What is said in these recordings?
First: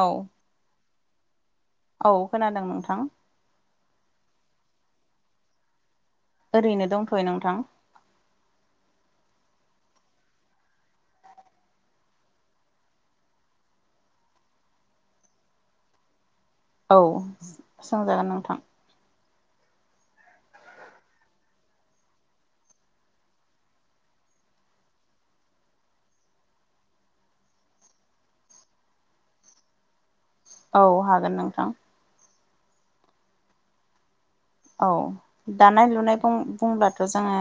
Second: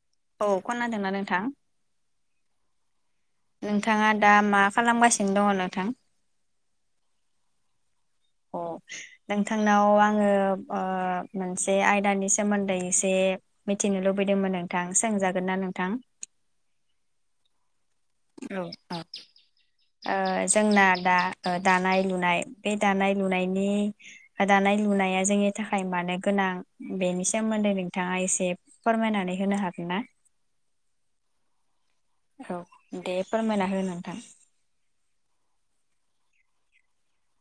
औ। खोनादोंना नोंथां? औ खोनादों नोंथां। नोंथाङा दा मा खालामगासिनो दङ नोंथां? ओरैनो दंथ'यो नोंथां। अ नोंथांनाव आङो ओ मोनसे आयदानि सोमोन्दै एसे मिथिनो लुबैदोंमोन नोंथां सोंजागोन ना नोंथां। औ सोंजागोन औ नोंथां। औ ओ जोंना दा दानाय लुनाय बे दानाय लुनायनि दानाय लुनाया जोंनि थाखाय मानो गोनां बेनि सोमोन्दै नोंथाङा एसे फोरमायनानै होनो हागोन ना? औ हागोन नोंथां। औ दे फोरमायना हो नोंथां। औ दानाय लुनाय बुं-बुंब्लाथ' जोङो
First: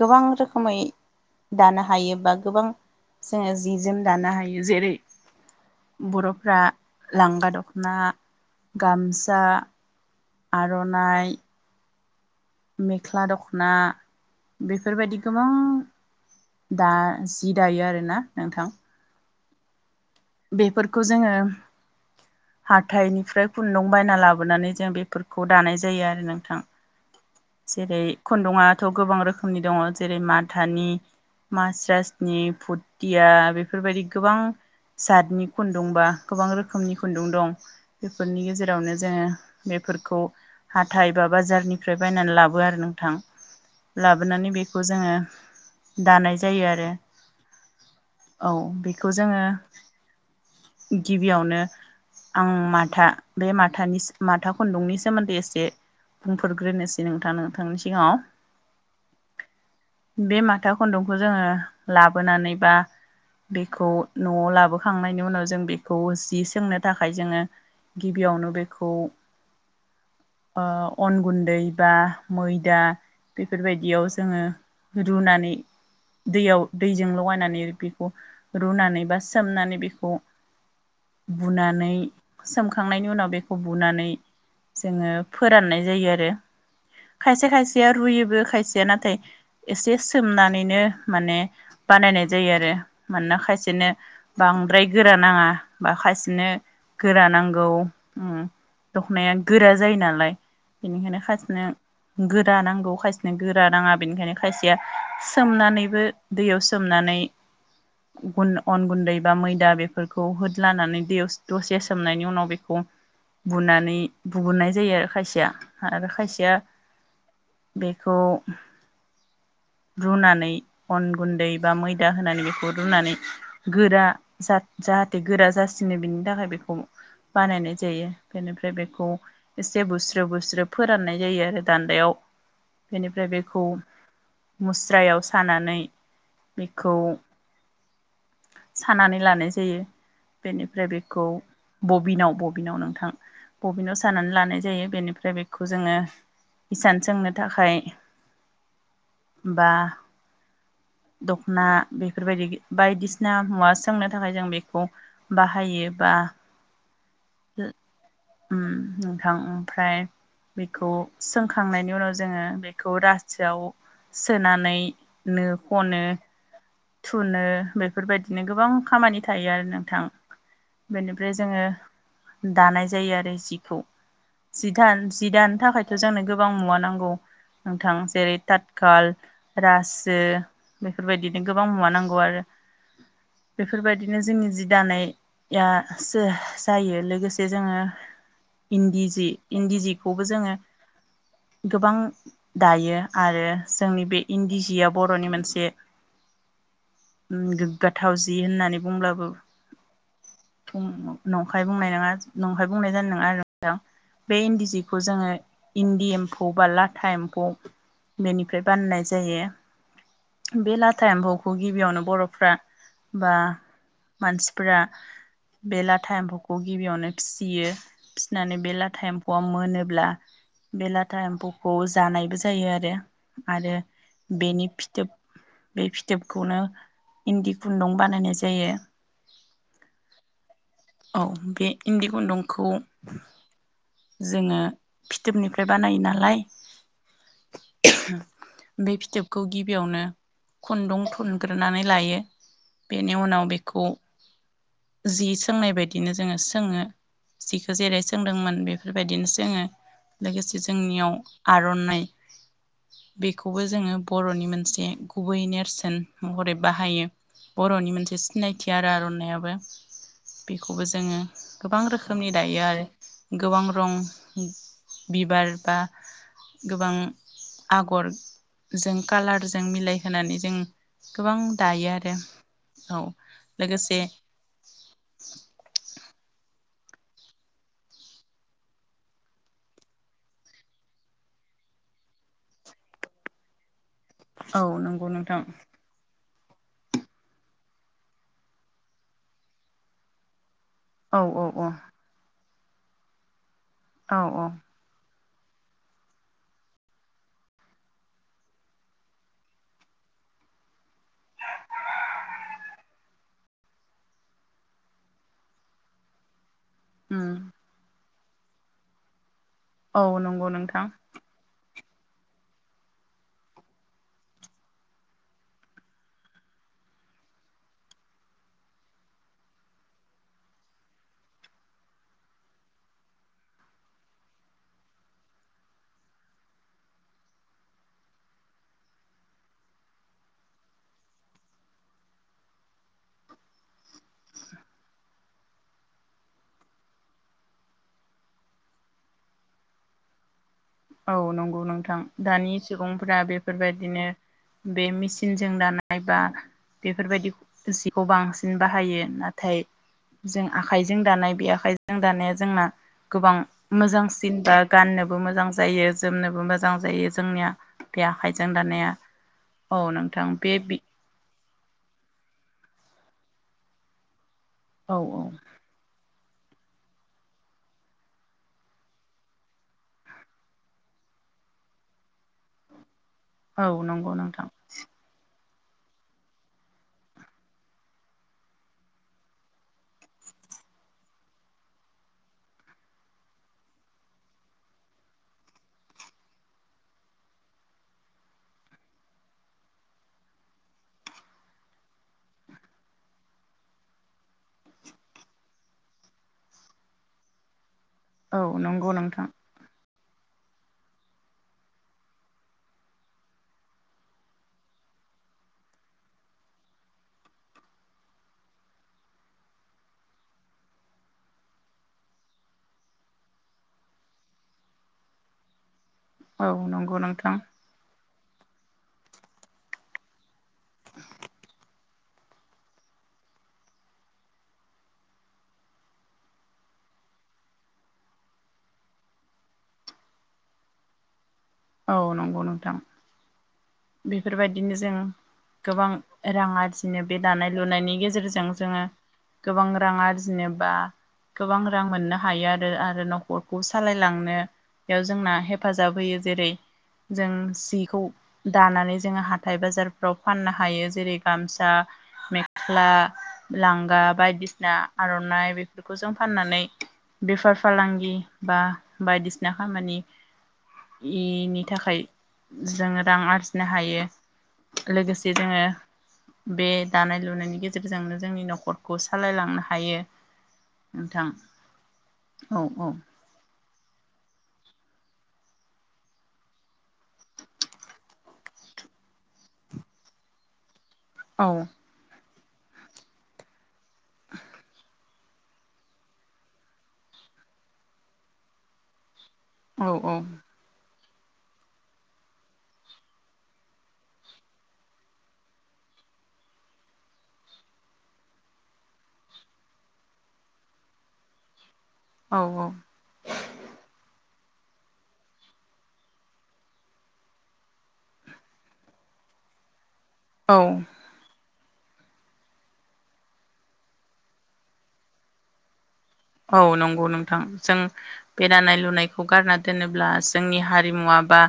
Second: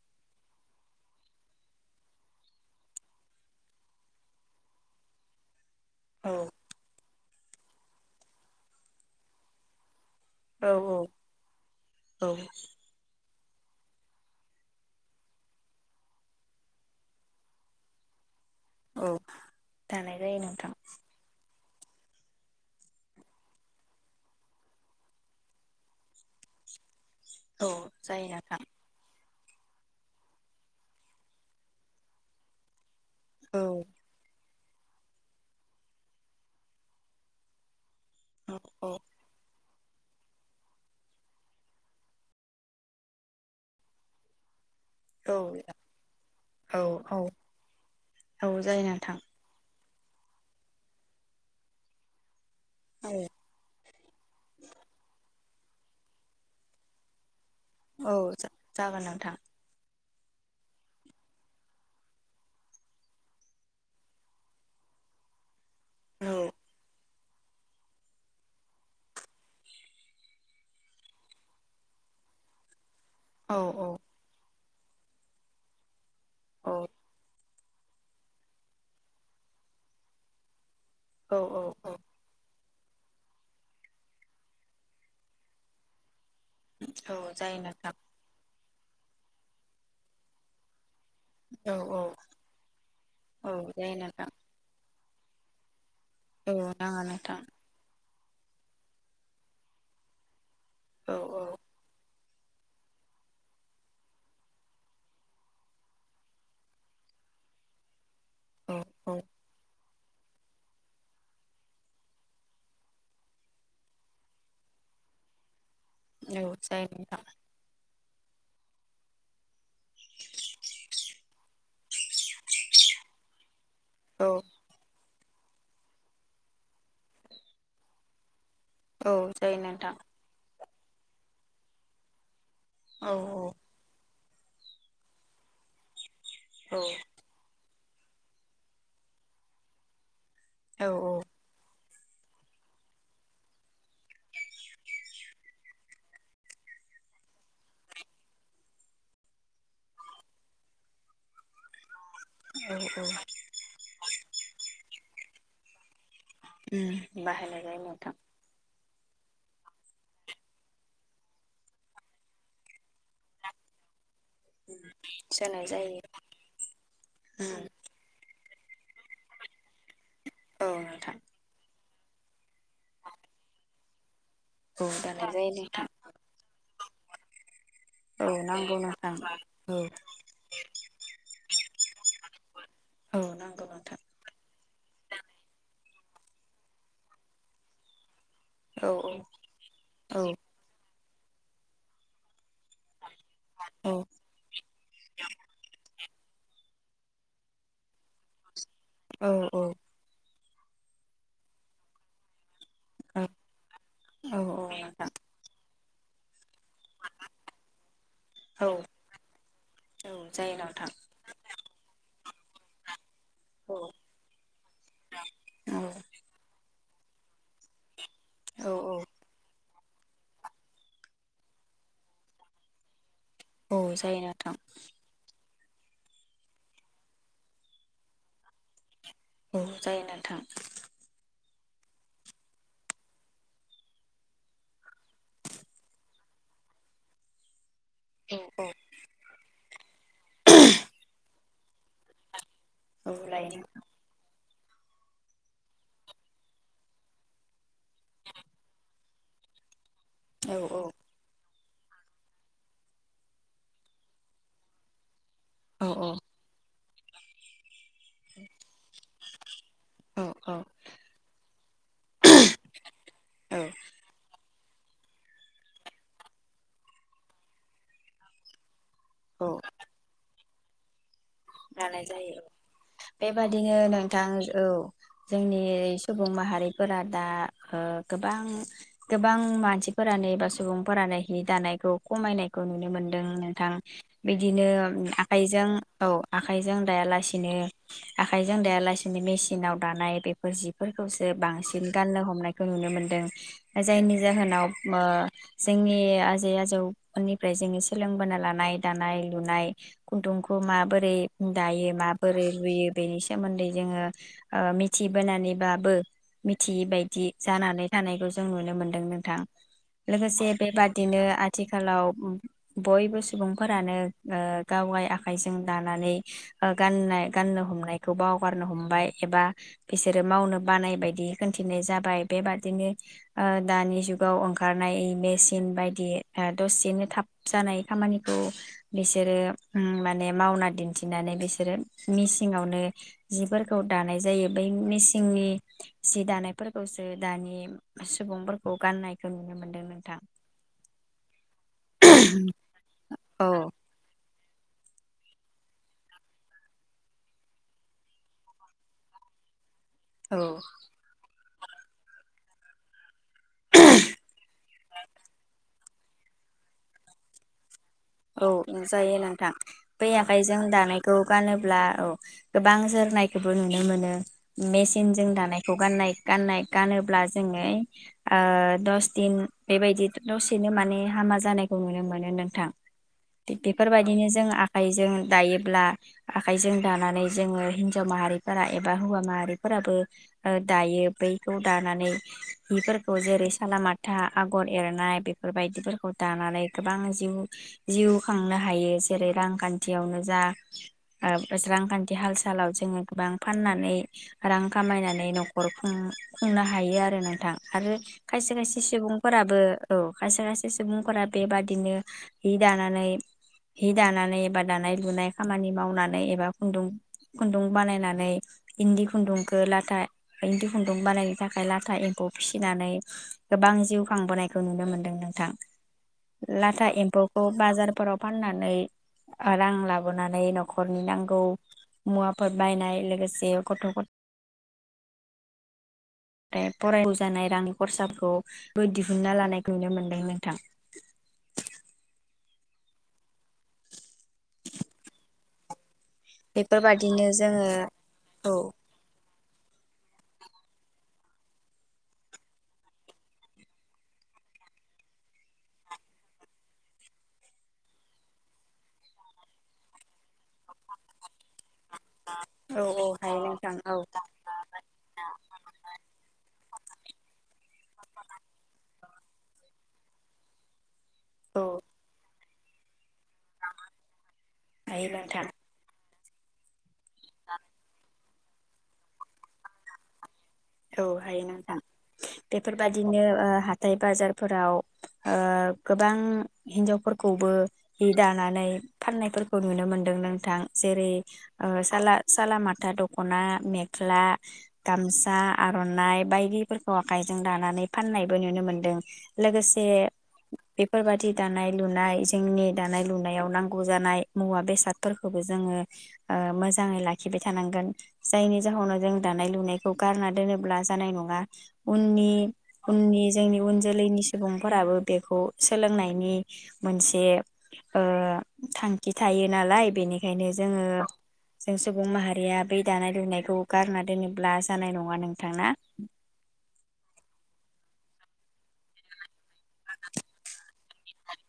गोबां रोखोमै दानो हायो बा गोबां जोङो जि जोम दानो हायो जेरै- औ बर'फ्रा लांगा दख'ना गामसा औ आर'नाइ औ मेख्ला दख'ना बेफोरबायदि गोबां दा जि दायो आरोना नोंथां [unintelligible] नोंथां बेफोरखौ जोङो हाथाइनिफ्राय खुन्दुं बायना लाबोनानै जों बेफोरखौ दानाय जायो आरो नोंथां। औ जेरै- जायो नोंथां खुन्दुङथ' गोबां रो खोमनि दङ जेरै- माथानि मास्रासनि फुद टिया औ बेफोरबायदि गोबां जातनि खुन्दुं बा गोबां रोखोमनि खुन्दुं दं बेफोरनि औ गेजेरावनो जोङो बेफोरखौ हाथाय बा बाजारनिफ्राय बायनानै लाबो आरो नोंथां लाबोनानै बे खौ जोङो औ दानाय जायो औ आरो औ औ जायो बेखौ नोंथां जोङो गिबियावनो आं माथा बे माथानि माथा खुन्दुंनि सोमोन्दै एसे ए बुंफोरग्रोनोसै [unintelligible] औ जा'जागोन नोंथां। बे माथा खुन्दुंखौ जोङो लाबोनानै बा बेखौ न'आव लाबोखांनायनि उनाव जों बे खौ औ जि सोंनो था खाय जोङो गिबियावनो बेखौ ओ अन गुन्दै बा मैदा औ बेफोरबायदियाव जोङो रुनानै दैयाव औ दैजों लगायनानै बेखौ रुनानै बा सोमनानै बेखौ औ बुनानै औ सोमखांनायनि उनाव बेखौ बुनानै जोङो फोराननाय जायो आरो औ खायसे जायो खायसेया नोंथां रुयोबो खायसे या नाथाय एसे सोमनानैनो माने औ औ बानायनाय जायो आरो मानोना औ खायसेनो जायो नोंथां बांद्राय गोरा नाङा बााखासिनो औ नाङा गोरा नोंथां नांगौ दखनाया गोरा जायो नालाय औ बिनिखायनो खाथिनो गोरा नांगौ खायसेनो गोरा नाङा बेनिखायनो खायसेया सोमनानैबो दैयाव सोमनानै औ अन गुन्दै औ बा मैदा बेफोर फोरखौ होद लानानै दसे सोमनायनि उनाव बेखौ बुनानै बुहुननाय जायो आरो खायसेया औ खायसेया जायो नोंथां बेखौ रुनानै अन गुन्दै बा मैदा होनानै बेखौ रुनानै गोरा औ जा जाथे गोरा जासिनो बिनि थाखाय बेखौ बानायनाय जायो बेनिफ्राय बेखौ औ जायो एसे नोंथां बुस्रो बुस्रो फोराननाय जायो आरो दान्दायाव औ बेनिफ्राय बेखौ औ मुस्रायाव सानानै बेखौ सानानै लानाय जायो बेनिफ्राय औ बेखौ बबिनाव बबिनाव नोंथां बबिनाव सानानै लानाय जायो बेनिफ्राय बेखौ जोङो इसान सोंनो थाखाय बा दख'ना बेफोरबायदि औ बायदिसिना मुवा सोंनो थाखाय जों बेखौ बाहायो बा उम बाहायनाय जायो नोंथां उम नोंथां ओमफ्राय बेखौ सोंखांनायनि उनाव जोङो बेखौ रासो आव सोनानै नो जानाय जायो खनो थुनो बेफोरबायदि [unintelligible] गोबां खामानि थायो आरो नोंथां औ नोंथां बेनिफ्राय जोङो दानाय जायो आरो जिखौ जि औ थान दानाय जि जायो दानो थाखाय नोंथां जानो गोबां मुवा नांगौ नोंथां औ जेरै नांगौ तातखाल नोंथां औ रासो बेफोरबायदिनो गोब बां मुवा नांगौ आरो औ नांगौ नोंथां बेफोरबायदिनो जोंनि जि दाना या सो जायो लोगोसे जोङो औ इन्दि जि इन्दि औ जिखौबो औ जोङो गोबां दायो आरो औ जोंनि बे इन्दि जिया बरनि मोनसे उम गोग्गाथाव जि होननानै औ बुंब्लाबो औ उम नंखाय बुंनाय नङा नं खाय बुंनाय जानाय नङा आरो नोंथां बे औ इन्दि जिखौ नोंथां जोङो इन्दि एमफु औबा लाथा एम्फौ बेनिफ्राय औ बाननाय औ जायो जायो बे नोंथां लाथा एम्फौखौ गिबियावनो बर फ्रा बा औ मानसिफोरा औ बेला थाइमफोरखौ गिबियावनो फिसियो फिसिनानै औ बे औ लाथा एम्फौ आ मोनो ब्ला बे लाथा एम्फौखौ जानायबो जायो आरो आरो औ जायो नोंथां बिनि फिथोब बे फिथोबखौनो इन्दि खुन्दुं बानायनाय जायो औ जायो नोंथां [unintelligible] बे इन्दि खुन्दुंखौ जोङो फिथोबनिफ्राय बानायो नालाय औ औ [inaudible] बे फिथोबखौ गिबियावनो खुन्दुं थुन ग्रोनानै लायो औ बेनि उनाव लायो बेखौ जि सोंनाय बायदिनो जोङो सोङो जिखौ जेरै सोंदोंमोन बेफो बेबायदिनो सोङो। औ लोगोसे जोंनियाव आर'नाइ बेखौबो जोङो बर'नि मोनसे गुबै औ नेरसोन महरैबा हायो बर'नि मोन सिनायथि आरो आरनाय [unintelligible] औ बेखौबो जोङो गोबां रोखोमनि दायो आरो औ गोबां रख बिबार बा गोबां आगर जों कालारजों मिलायहोनानै जों गोबां दायो दानाय आरो जायो औ बेबादिनो लोगोसे नोंथां औ जोंनि सुबुं माहारिफोरा दा ओ गोबां गोबां मानसिफोरानो एबा सुबुंफोरानो हि दानायखौ खमायनायखौ नुनो मोनदों नोंथां औ बिदिनो नंगौ नोंथां आखाइजों औ आखाइजों दायालासिनो आखायजों दाया लासिनो मेसिनाव दानाय बेफोर जि औ फोरखौसो औ औ बांसिन गाननो हमनाय खौ नुनो मोन्दों। जायनि औ औ जाहोनाव ओ जोंनि आजै आजौफोरनिफ्राय जोङो सोलोंबोनो लानाय दानाय लुनाय खुन्दुंखौ मा बोरै दायो माबोरै रुयो बेनि सोमोन्दै जोङो ओ मिथि बोनानैबाबो मिथियै बायदि उम जानानै थानायखौ जो जों नुनो मोन्दों नोंथां। औ नंगौ लोगोसे बे नोंथां बादिनो आथि आथिखालाव बयबो सुबुंफोरानो ओ गावगाय आखाइजों दानानै ओ गाननाय गाननो हमनायखौ बावगारनो हमबाय एबा बिसोरो मावनो बानाय बायदि खिथिनाय जाबाय बेबादिनो ओ दानि जुगाव ओंखारनाय मेसिन बायदि ओ दसेनो थाब जानाय खामानिखौ बिसोरो उम माने मावना दि थिनानै बिसोरो मिसिंआवनो जिफोरखौ दानाय जायो बै मिसिंनि जि दानायफोरखौसो दानि सुबुंफोरखौ गाननायखौ नुनो मोनदों नोंथां। औ नंगौ नोंथां दानि सुबुं बेफोर औ बायदिनो। बे मेचिनजों दानाय बा बेफोर बायदि जिखौ बांसिन बाहायो नाथाय औ जों आखाइजों दानाय बे आखायजों दानाया जोंना गोबां मोजांसिन बा गाननोबो मोजां जायो जोमनोबो मोजां जायो जोंनिया। बे औ आखाइजों दानाया जायो नोंथां औ बै नोंथां आखाय बे जों बि दानायखौ गानो ब्ला औ गोबां जोरनायखौबो नुनो मोनो। औ मेचिनजों दानायखौ गाननाय गाननाय गानोब्ला जोङो ओ दस दिन बेबायदि दसेनो माने हामा जानायखौ नुनो मोनो नोंथां। औ बेफोर नंगौ बायदिनो जों नोंथां आखाइजों दायो। अब्ला आखाइजों दानानै जोङो हिनजाव माहारिफोरा एबा हौवा माहारिफोराबो ओ दायो बैखौ दानानै हिफोरखौ जेरै सालामलामाथा आगर एरनाय बेफोरबायदिफोरखौ दानानै गोबां जिउ जिउ खांनो हायो। जेरै रांखान्थियावनो जा ओ रांखान्थि हाल सालाव जोङो गोबां फाननानै रां खामायनानै न'खर खुं खुंनो हायो आरो नोंथां। आरो औ खायसे खायसे नंगौ नोंथां सुबुंफोराबो औ खायसे खायसे सुबुंफोरा बे बादिनो हि दानानै हि दानानै एबा दानाय लुनाय खामानि मावनानै एबा खुन्दुं खुन्दुं बानायनानै इन्दि खुन्दुंखौ लाथा इन्दि खुन्दुं बानायनो थाखाय लाथा एम्फौ फिसिनानै गोबां जिउ खांबोनायखौ नुनो मोनदों नोंथां। औ लाथा नंगौ नोंथां। एम्फौखौ बाजारफोराव फाननानै रां लाबोनानै न'खरनि नांगौ मुवाफोर बायनाय लोगोसे गथ' गथा फ्राय फरायनाव जानाय रांनि खरसाफोरखौबो दिहुनन्ना लानायखौ नुनो मोनदों नोंथां। औ नंगौ नोंथां। बेफोरबायदिनो जों गोबां रां आरजिनो बे बेफोरबादिनो दानाय जोङो लुनायनि गेजेरजों औ जोङो गोबां रां आरजिनो बा गोबां रां मोननो हायो आरो आरो न'खरखौ सालायलांनो जोंना हेफाजाब होयो जेरै जों सिखौ दानानै जोङो हाथाय बाजारफ्राव फाननो हायो जेरै गामसा औ मेख्ला औ हायो नोंथां औ लांगा बायदिसिना आर'नाइ बेफोरखौ जों फाननानै बेफार फालांगि बा बायदिसिना खामानि औ इनि थाखाय जोङो रां आरजिनो हायो हायो लोगोसे नोंथां जोङो बे दानाय लुनायनि गेजेरजोंनो जोंनि न'खरखौ सालायलांनो हायो। औ नोंथां हायो नोंथां औ बेफोर औ बायदिनो ओ हाथ हाथाय बाजारफोराव ओ गोबां हिन्जावफोरखौबो हि दानानै फाननायफोरखौ नुनो मोनदों नोंथां। जेरै औ ओ साला साला माथा दख'ना मेख्ला गामसा आर'नाइ बायदिफोरखौ आखाइजों दानानै फाननायबो नुनो मोन्दों। लोगोसे औ बेफ बेफोरबादि दानाय लुनाय जोंनि दानाय लुनायाव नांगौ जानाय मुवा बेसादफोरखौबो जोङो ओ मोजाङै लाखिबाय थानांगोन जायनि जाहोनाव जों दानाय लुनायखौ गारनानै दोनोब्ला जानाय नङा। उननि औ औ उननि जोंनि उन जोलैनि सुबुंफोराबो बेखौ सोलोंनायनि मोनसे ओ थांखि थायो नालाय बेनिखायनो औ जोङो जों सुबुं माहारिया बै दानाय लुनायखौ गारना दोनोब्ला जानाय नङा नों थां ना औ नंगौ नोंथां जों बे दानाय लुनायखौ गारना दोनोब्ला जोंनि हारिमुवा बा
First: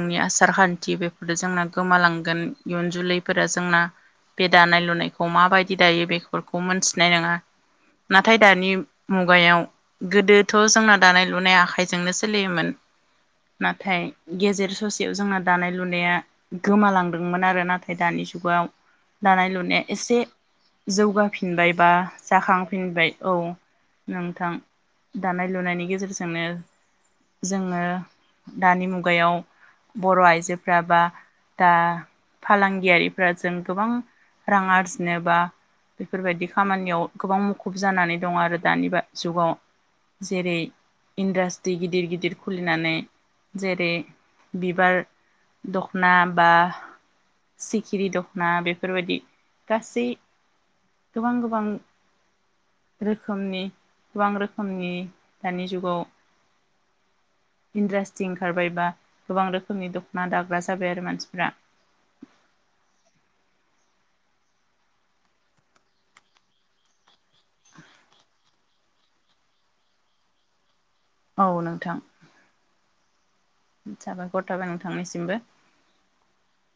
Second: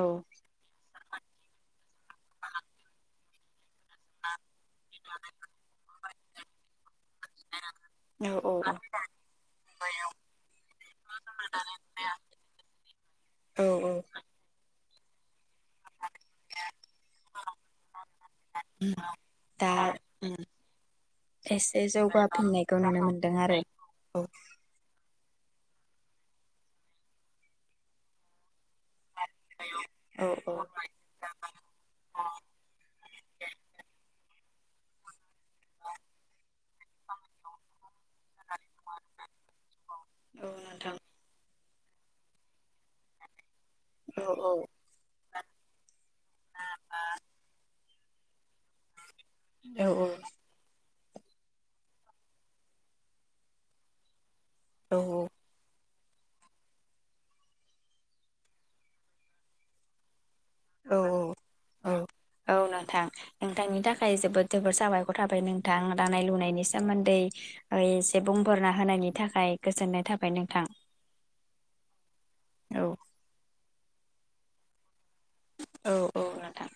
औ आसारखान्थि बे जोंना गोमालांगोन इयुन जोलैफोरा जोंना बे दानाय लुनायखौ माबायदि दायो बेखौ फोरखौ मोनथिनाय नङा औ नाथाय दानि औ मुगायाव गोदोथ' जोंना दानाय लुनाय आखाइजोंनो सोलियोमोन औ औ नाथाय गेजेर ससे जोंना दानाय लुनाया गोमालांदोंमोन आरो नाथाय दानि जुगाव दानाय लुनाया दा एसे जौगाफिनबाय एसे बा जौगाफिननायखौ नुनो जाखांफिनबाय मोनदों औ आरो औ नोंथां दानाय लुनायनि गेजेरजोंनो जोङो दानि मुग गायाव बर औ आइजोफ्रा औ बा दा फालांगियारिफ्रा जों गोबां रां आरजिनोबा बेफोरबायदि खामानियाव गोबां मुखुब जानानै दङ आरो दानि जुगाव औ जेरै नोंथां इन्डासट गिदिर गिदिर खुलिनानै जेरै औ औ बिबार दखना बा सिखिरि दखना बेफोरबायदि औ गासै औ गोबां गोबां रोखोमनि गोबां रोखोम समनि दानि जुगाव इनडासट्रि ओंखारबाय बा गोबां रोखोमनि दख ना दाग्रा जाबाय औ आरो मानसिफ्रा औ औ नोंथां नोंथांनि थाखाय जोबोद जोबोद साबायखर थाबाय नोंथां दानाय लुनायनि सोमोन्दै एसे बुंफोरना होनायनि थाखाय गोजोननाय थाबाय नोंथां। औ नोंथां। औ साबायखर थाबाय नोंथांनिसिम औ औ नोंथां